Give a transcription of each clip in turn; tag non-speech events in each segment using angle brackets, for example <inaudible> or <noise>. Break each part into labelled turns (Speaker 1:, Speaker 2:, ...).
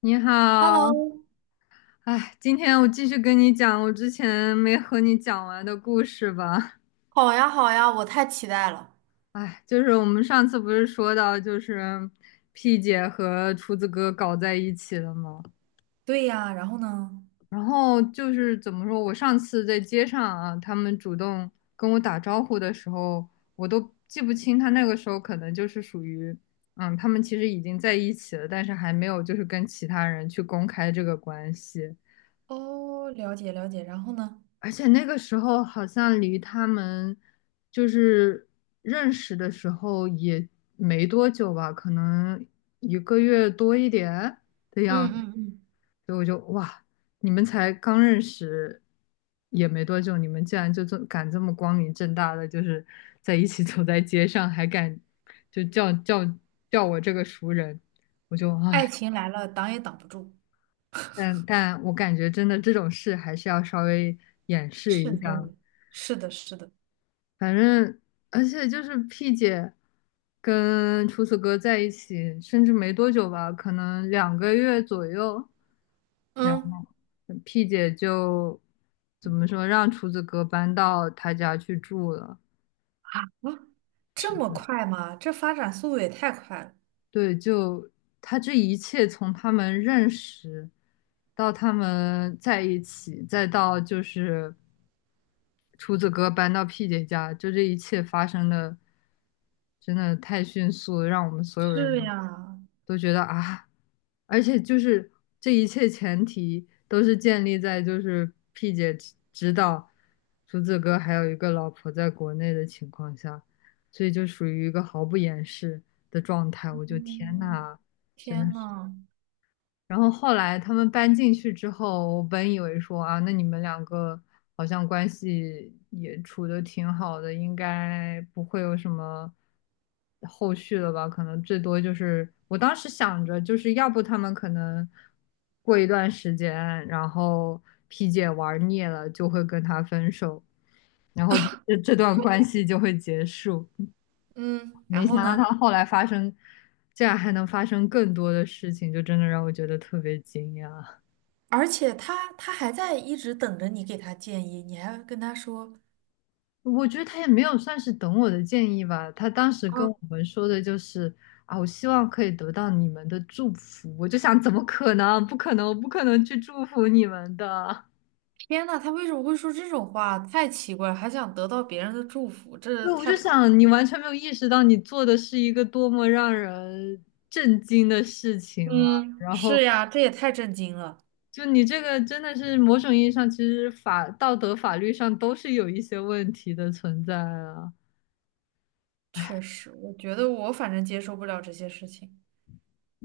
Speaker 1: 你好，
Speaker 2: Hello，
Speaker 1: 哎，今天我继续跟你讲我之前没和你讲完的故事吧。
Speaker 2: 好呀好呀，我太期待了。
Speaker 1: 哎，我们上次不是说到，P 姐和厨子哥搞在一起了吗？
Speaker 2: 对呀，然后呢？
Speaker 1: 然后就是怎么说，我上次在街上啊，他们主动跟我打招呼的时候，我都记不清他那个时候可能就是属于，他们其实已经在一起了，但是还没有跟其他人去公开这个关系。
Speaker 2: 哦，了解了解，然后呢？
Speaker 1: 而且那个时候好像离他们就是认识的时候也没多久吧，可能一个月多一点的
Speaker 2: 嗯
Speaker 1: 样子，
Speaker 2: 嗯嗯。
Speaker 1: 所以我就哇，你们才刚认识也没多久，你们竟然就这敢这么光明正大的在一起走在街上，还敢就叫我这个熟人，我就
Speaker 2: 爱
Speaker 1: 唉，
Speaker 2: 情来了，挡也挡不住。
Speaker 1: 但我感觉真的这种事还是要稍微掩饰一
Speaker 2: 慎重
Speaker 1: 下。
Speaker 2: 于是的，是的。
Speaker 1: 反正而且P 姐跟厨子哥在一起，甚至没多久吧，可能两个月左右，然后
Speaker 2: 嗯。
Speaker 1: P 姐就怎么说，让厨子哥搬到他家去住了。
Speaker 2: 啊，
Speaker 1: 是
Speaker 2: 这么
Speaker 1: 的，
Speaker 2: 快吗？这发展速度也太快了。
Speaker 1: 对，就他这一切从他们认识到他们在一起，再到就是。厨子哥搬到 P 姐家，就这一切发生的真的太迅速了让我们所有人
Speaker 2: 是
Speaker 1: 都
Speaker 2: 呀。
Speaker 1: 觉得啊，而且这一切前提都是建立在P 姐知道厨子哥还有一个老婆在国内的情况下，所以就属于一个毫不掩饰的状态。我就天
Speaker 2: 嗯，
Speaker 1: 呐，真
Speaker 2: 天
Speaker 1: 的是。
Speaker 2: 呐。
Speaker 1: 然后后来他们搬进去之后，我本以为说啊，那你们两个好像关系也处得挺好的，应该不会有什么后续了吧？可能最多就是我当时想着，要不他们可能过一段时间，然后皮姐玩腻了，就会跟他分手，然后这段关系就会结束。
Speaker 2: 嗯，然
Speaker 1: 没想
Speaker 2: 后
Speaker 1: 到
Speaker 2: 呢？
Speaker 1: 他后来发生，竟然还能发生更多的事情，就真的让我觉得特别惊讶。
Speaker 2: 而且他还在一直等着你给他建议，你还跟他说。
Speaker 1: 我觉得他也没有算是等我的建议吧，他当时跟我们说的就是啊，我希望可以得到你们的祝福。我就想，怎么可能？不可能，我不可能去祝福你们的。
Speaker 2: 天呐，他为什么会说这种话？太奇怪了，还想得到别人的祝福，这
Speaker 1: 对，我
Speaker 2: 太
Speaker 1: 就
Speaker 2: 不可思
Speaker 1: 想，你
Speaker 2: 议。
Speaker 1: 完全没有意识到你做的是一个多么让人震惊的事情嘛。
Speaker 2: 嗯，
Speaker 1: 然
Speaker 2: 是
Speaker 1: 后，
Speaker 2: 呀，这也太震惊了。
Speaker 1: 就你这个真的是某种意义上，其实法道德法律上都是有一些问题的存在啊。
Speaker 2: 确实，我觉得我反正接受不了这些事情。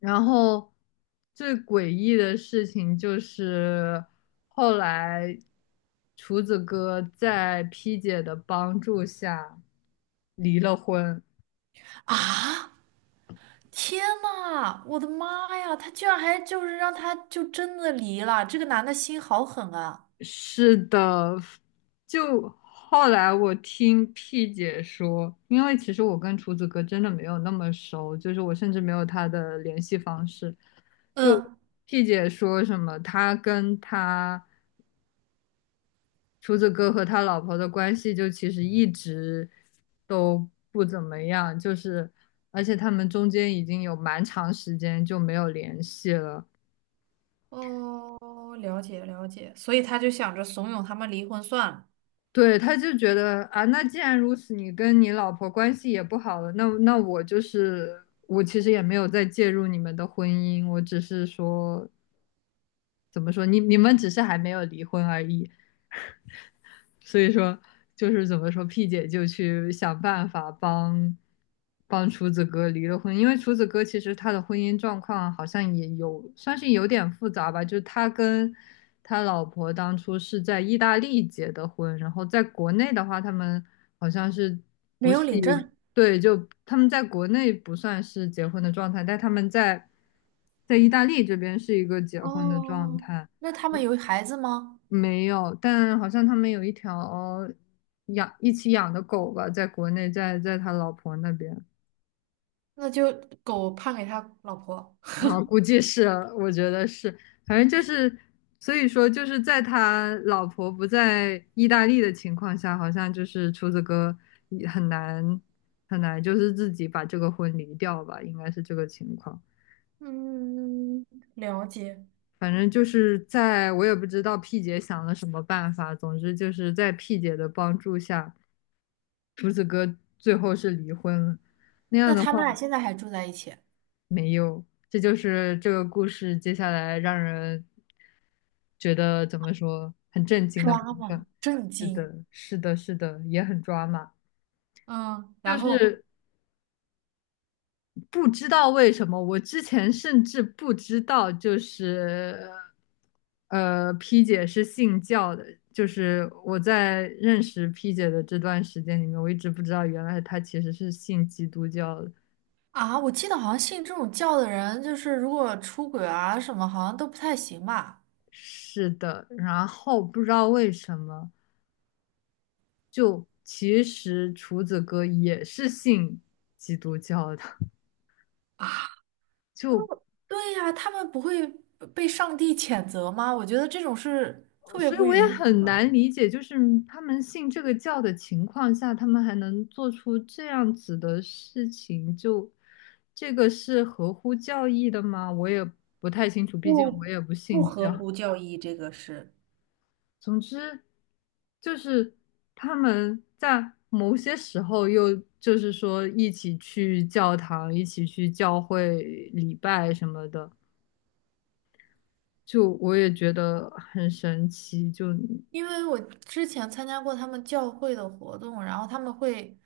Speaker 1: 然后最诡异的事情就是后来厨子哥在 P 姐的帮助下离了婚。
Speaker 2: 啊！天呐，我的妈呀，他居然还就是让他就真的离了，这个男的心好狠啊！
Speaker 1: 是的，就后来我听 P 姐说，因为其实我跟厨子哥真的没有那么熟，就是我甚至没有他的联系方式。就
Speaker 2: 嗯。
Speaker 1: P 姐说什么，他跟他。厨子哥和他老婆的关系就其实一直都不怎么样，而且他们中间已经有蛮长时间就没有联系了。
Speaker 2: 哦，了解了解，所以他就想着怂恿他们离婚算了。
Speaker 1: 对，他就觉得啊，那既然如此，你跟你老婆关系也不好了，那我就是我其实也没有再介入你们的婚姻，我只是说怎么说，你们只是还没有离婚而已。所以说就是怎么说，P 姐就去想办法帮厨子哥离了婚，因为厨子哥其实他的婚姻状况好像也有算是有点复杂吧，就是他跟他老婆当初是在意大利结的婚，然后在国内的话，他们好像是
Speaker 2: 没
Speaker 1: 不
Speaker 2: 有
Speaker 1: 是一
Speaker 2: 领证。
Speaker 1: 对，就他们在国内不算是结婚的状态，但他们在意大利这边是一个结婚的状
Speaker 2: 哦，
Speaker 1: 态。
Speaker 2: 那他们有孩子吗？
Speaker 1: 没有，但好像他们有一条养一起养的狗吧，在国内，在他老婆那边
Speaker 2: 那就狗判给他老婆。
Speaker 1: 啊，估计是，我觉得是，反正就是，所以说就是在他老婆不在意大利的情况下，好像就是厨子哥也很难很难，就是自己把这个婚离掉吧，应该是这个情况。
Speaker 2: 嗯，了解。
Speaker 1: 反正就是在我也不知道 P 姐想了什么办法，总之就是在 P 姐的帮助下。胡子哥最后是离婚了，那样
Speaker 2: 那
Speaker 1: 的
Speaker 2: 他
Speaker 1: 话
Speaker 2: 们俩现在还住在一起？
Speaker 1: 没有，这就是这个故事接下来让人觉得怎么说很震惊的部
Speaker 2: 抓
Speaker 1: 分。
Speaker 2: 嘛，震
Speaker 1: 是
Speaker 2: 惊！
Speaker 1: 的，是的，是的，也很抓马。
Speaker 2: 嗯，
Speaker 1: 就
Speaker 2: 然后。
Speaker 1: 是不知道为什么，我之前甚至不知道，P 姐是信教的。就是我在认识 P 姐的这段时间里面，我一直不知道原来她其实是信基督教的。
Speaker 2: 啊，我记得好像信这种教的人，就是如果出轨啊什么，好像都不太行吧？
Speaker 1: 是的，然后不知道为什么，就其实厨子哥也是信基督教的，
Speaker 2: 啊。
Speaker 1: 就
Speaker 2: 对呀，他们不会被上帝谴责吗？我觉得这种是特别
Speaker 1: 所以
Speaker 2: 不
Speaker 1: 我也
Speaker 2: 允许
Speaker 1: 很
Speaker 2: 的。
Speaker 1: 难理解，就是他们信这个教的情况下，他们还能做出这样子的事情，就这个是合乎教义的吗？我也不太清楚，毕竟我
Speaker 2: 不
Speaker 1: 也不
Speaker 2: 不
Speaker 1: 信
Speaker 2: 合
Speaker 1: 教。
Speaker 2: 乎教义，这个是。
Speaker 1: 总之，就是他们在某些时候又就是说一起去教堂，一起去教会礼拜什么的，就我也觉得很神奇，就嗯，
Speaker 2: 因为我之前参加过他们教会的活动，然后他们会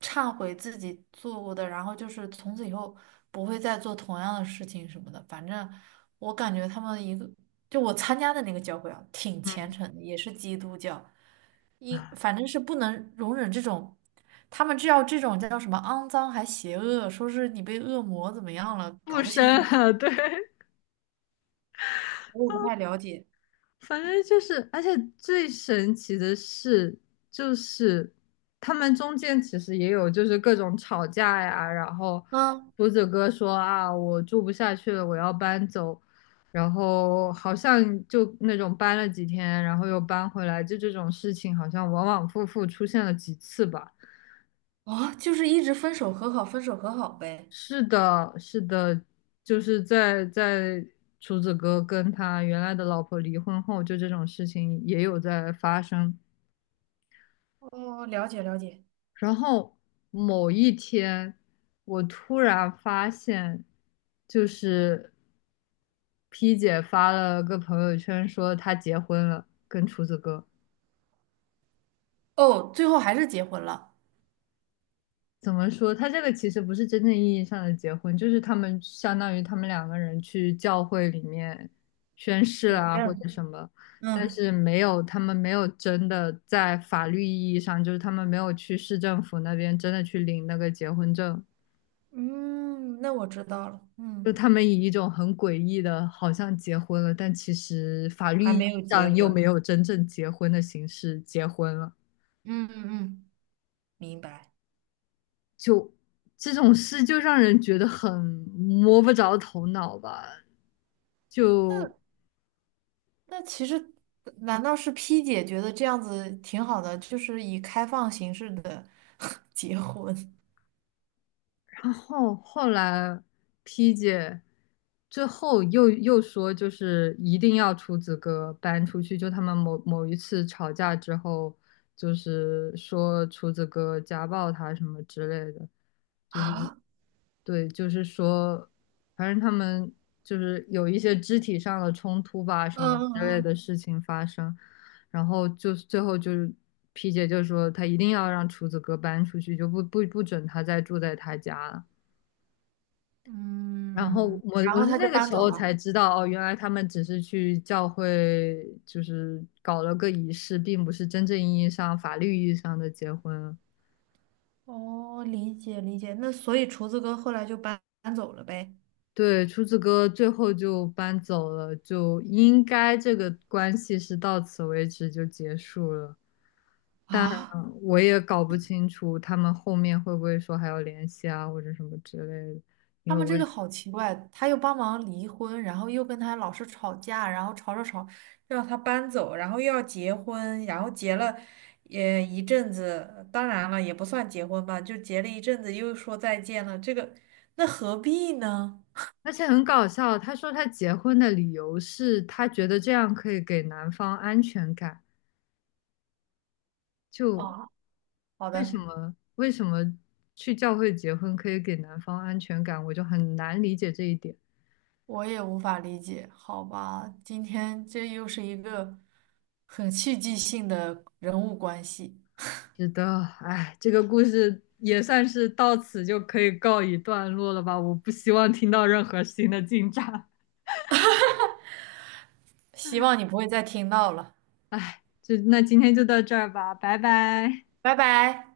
Speaker 2: 忏悔自己做过的，然后就是从此以后不会再做同样的事情什么的。反正我感觉他们一个，就我参加的那个教会啊，挺虔诚的，也是基督教，一反正是不能容忍这种，他们知道这种叫什么肮脏还邪恶，说是你被恶魔怎么样了，搞
Speaker 1: 附
Speaker 2: 不清
Speaker 1: 身
Speaker 2: 楚，
Speaker 1: 了，对，
Speaker 2: 我也不太了解。
Speaker 1: 反正就是，而且最神奇的是，就是他们中间其实也有各种吵架呀，然后
Speaker 2: 嗯。
Speaker 1: 胡子哥说啊，我住不下去了，我要搬走，然后好像就那种搬了几天，然后又搬回来，就这种事情好像往往复复出现了几次吧。
Speaker 2: 啊，就是一直分手和好，分手和好呗。
Speaker 1: 是的，是的，就是在厨子哥跟他原来的老婆离婚后，就这种事情也有在发生。
Speaker 2: 哦，了解了解。
Speaker 1: 然后某一天，我突然发现，就是 P 姐发了个朋友圈说她结婚了，跟厨子哥。
Speaker 2: 哦，最后还是结婚了。
Speaker 1: 怎么说？他这个其实不是真正意义上的结婚，就是他们相当于他们两个人去教会里面宣誓
Speaker 2: 领
Speaker 1: 啊，或
Speaker 2: 证。
Speaker 1: 者什么，但
Speaker 2: 嗯
Speaker 1: 是没有，他们没有真的在法律意义上，就是他们没有去市政府那边真的去领那个结婚证。
Speaker 2: 嗯，那我知道了。
Speaker 1: 就
Speaker 2: 嗯，
Speaker 1: 他们以一种很诡异的，好像结婚了，但其实法律
Speaker 2: 还
Speaker 1: 意
Speaker 2: 没有
Speaker 1: 义
Speaker 2: 结
Speaker 1: 上又
Speaker 2: 婚，
Speaker 1: 没有真正结婚的形式结婚了，
Speaker 2: 嗯嗯嗯，明白。
Speaker 1: 就这种事就让人觉得很摸不着头脑吧。就
Speaker 2: 那那其实难道是 P 姐觉得这样子挺好的，就是以开放形式的 <laughs> 结婚。
Speaker 1: 然后后来 P 姐最后又说，一定要厨子哥搬出去。就他们某某一次吵架之后，就是说厨子哥家暴她什么之类的。
Speaker 2: <laughs>
Speaker 1: 就是
Speaker 2: 啊，
Speaker 1: 对，就是说，反正他们有一些肢体上的冲突吧，什么
Speaker 2: 嗯
Speaker 1: 之类的
Speaker 2: 嗯
Speaker 1: 事情发生，然后就是最后就是皮姐就说她一定要让厨子哥搬出去，就不准他再住在他家了。然后
Speaker 2: 嗯。嗯，
Speaker 1: 我
Speaker 2: 然
Speaker 1: 我
Speaker 2: 后
Speaker 1: 是
Speaker 2: 他就
Speaker 1: 那个
Speaker 2: 搬
Speaker 1: 时
Speaker 2: 走
Speaker 1: 候
Speaker 2: 了。
Speaker 1: 才知道，哦，原来他们只是去教会，就是搞了个仪式，并不是真正意义上法律意义上的结婚。
Speaker 2: 哦，理解理解。那所以厨子哥后来就搬走了呗？
Speaker 1: 对，厨子哥最后就搬走了，就应该这个关系是到此为止就结束了。但
Speaker 2: 啊？
Speaker 1: 我也搞不清楚他们后面会不会说还要联系啊，或者什么之类的，因
Speaker 2: 他
Speaker 1: 为
Speaker 2: 们
Speaker 1: 我
Speaker 2: 这
Speaker 1: 也，
Speaker 2: 个好奇怪，他又帮忙离婚，然后又跟他老是吵架，然后吵吵吵，让他搬走，然后又要结婚，然后结了也一阵子，当然了，也不算结婚吧，就结了一阵子，又说再见了，这个那何必呢？
Speaker 1: 而且很搞笑，他说他结婚的理由是他觉得这样可以给男方安全感，就
Speaker 2: 啊，好
Speaker 1: 为什
Speaker 2: 的。
Speaker 1: 么为什么去教会结婚可以给男方安全感，我就很难理解这一点。
Speaker 2: 我也无法理解。好吧，今天这又是一个很戏剧性的人物关系。
Speaker 1: 知道，哎，这个故事也算是到此就可以告一段落了吧？我不希望听到任何新的进展。
Speaker 2: 希望你不会再听到了。
Speaker 1: 就那今天就到这儿吧，拜拜。
Speaker 2: 拜拜。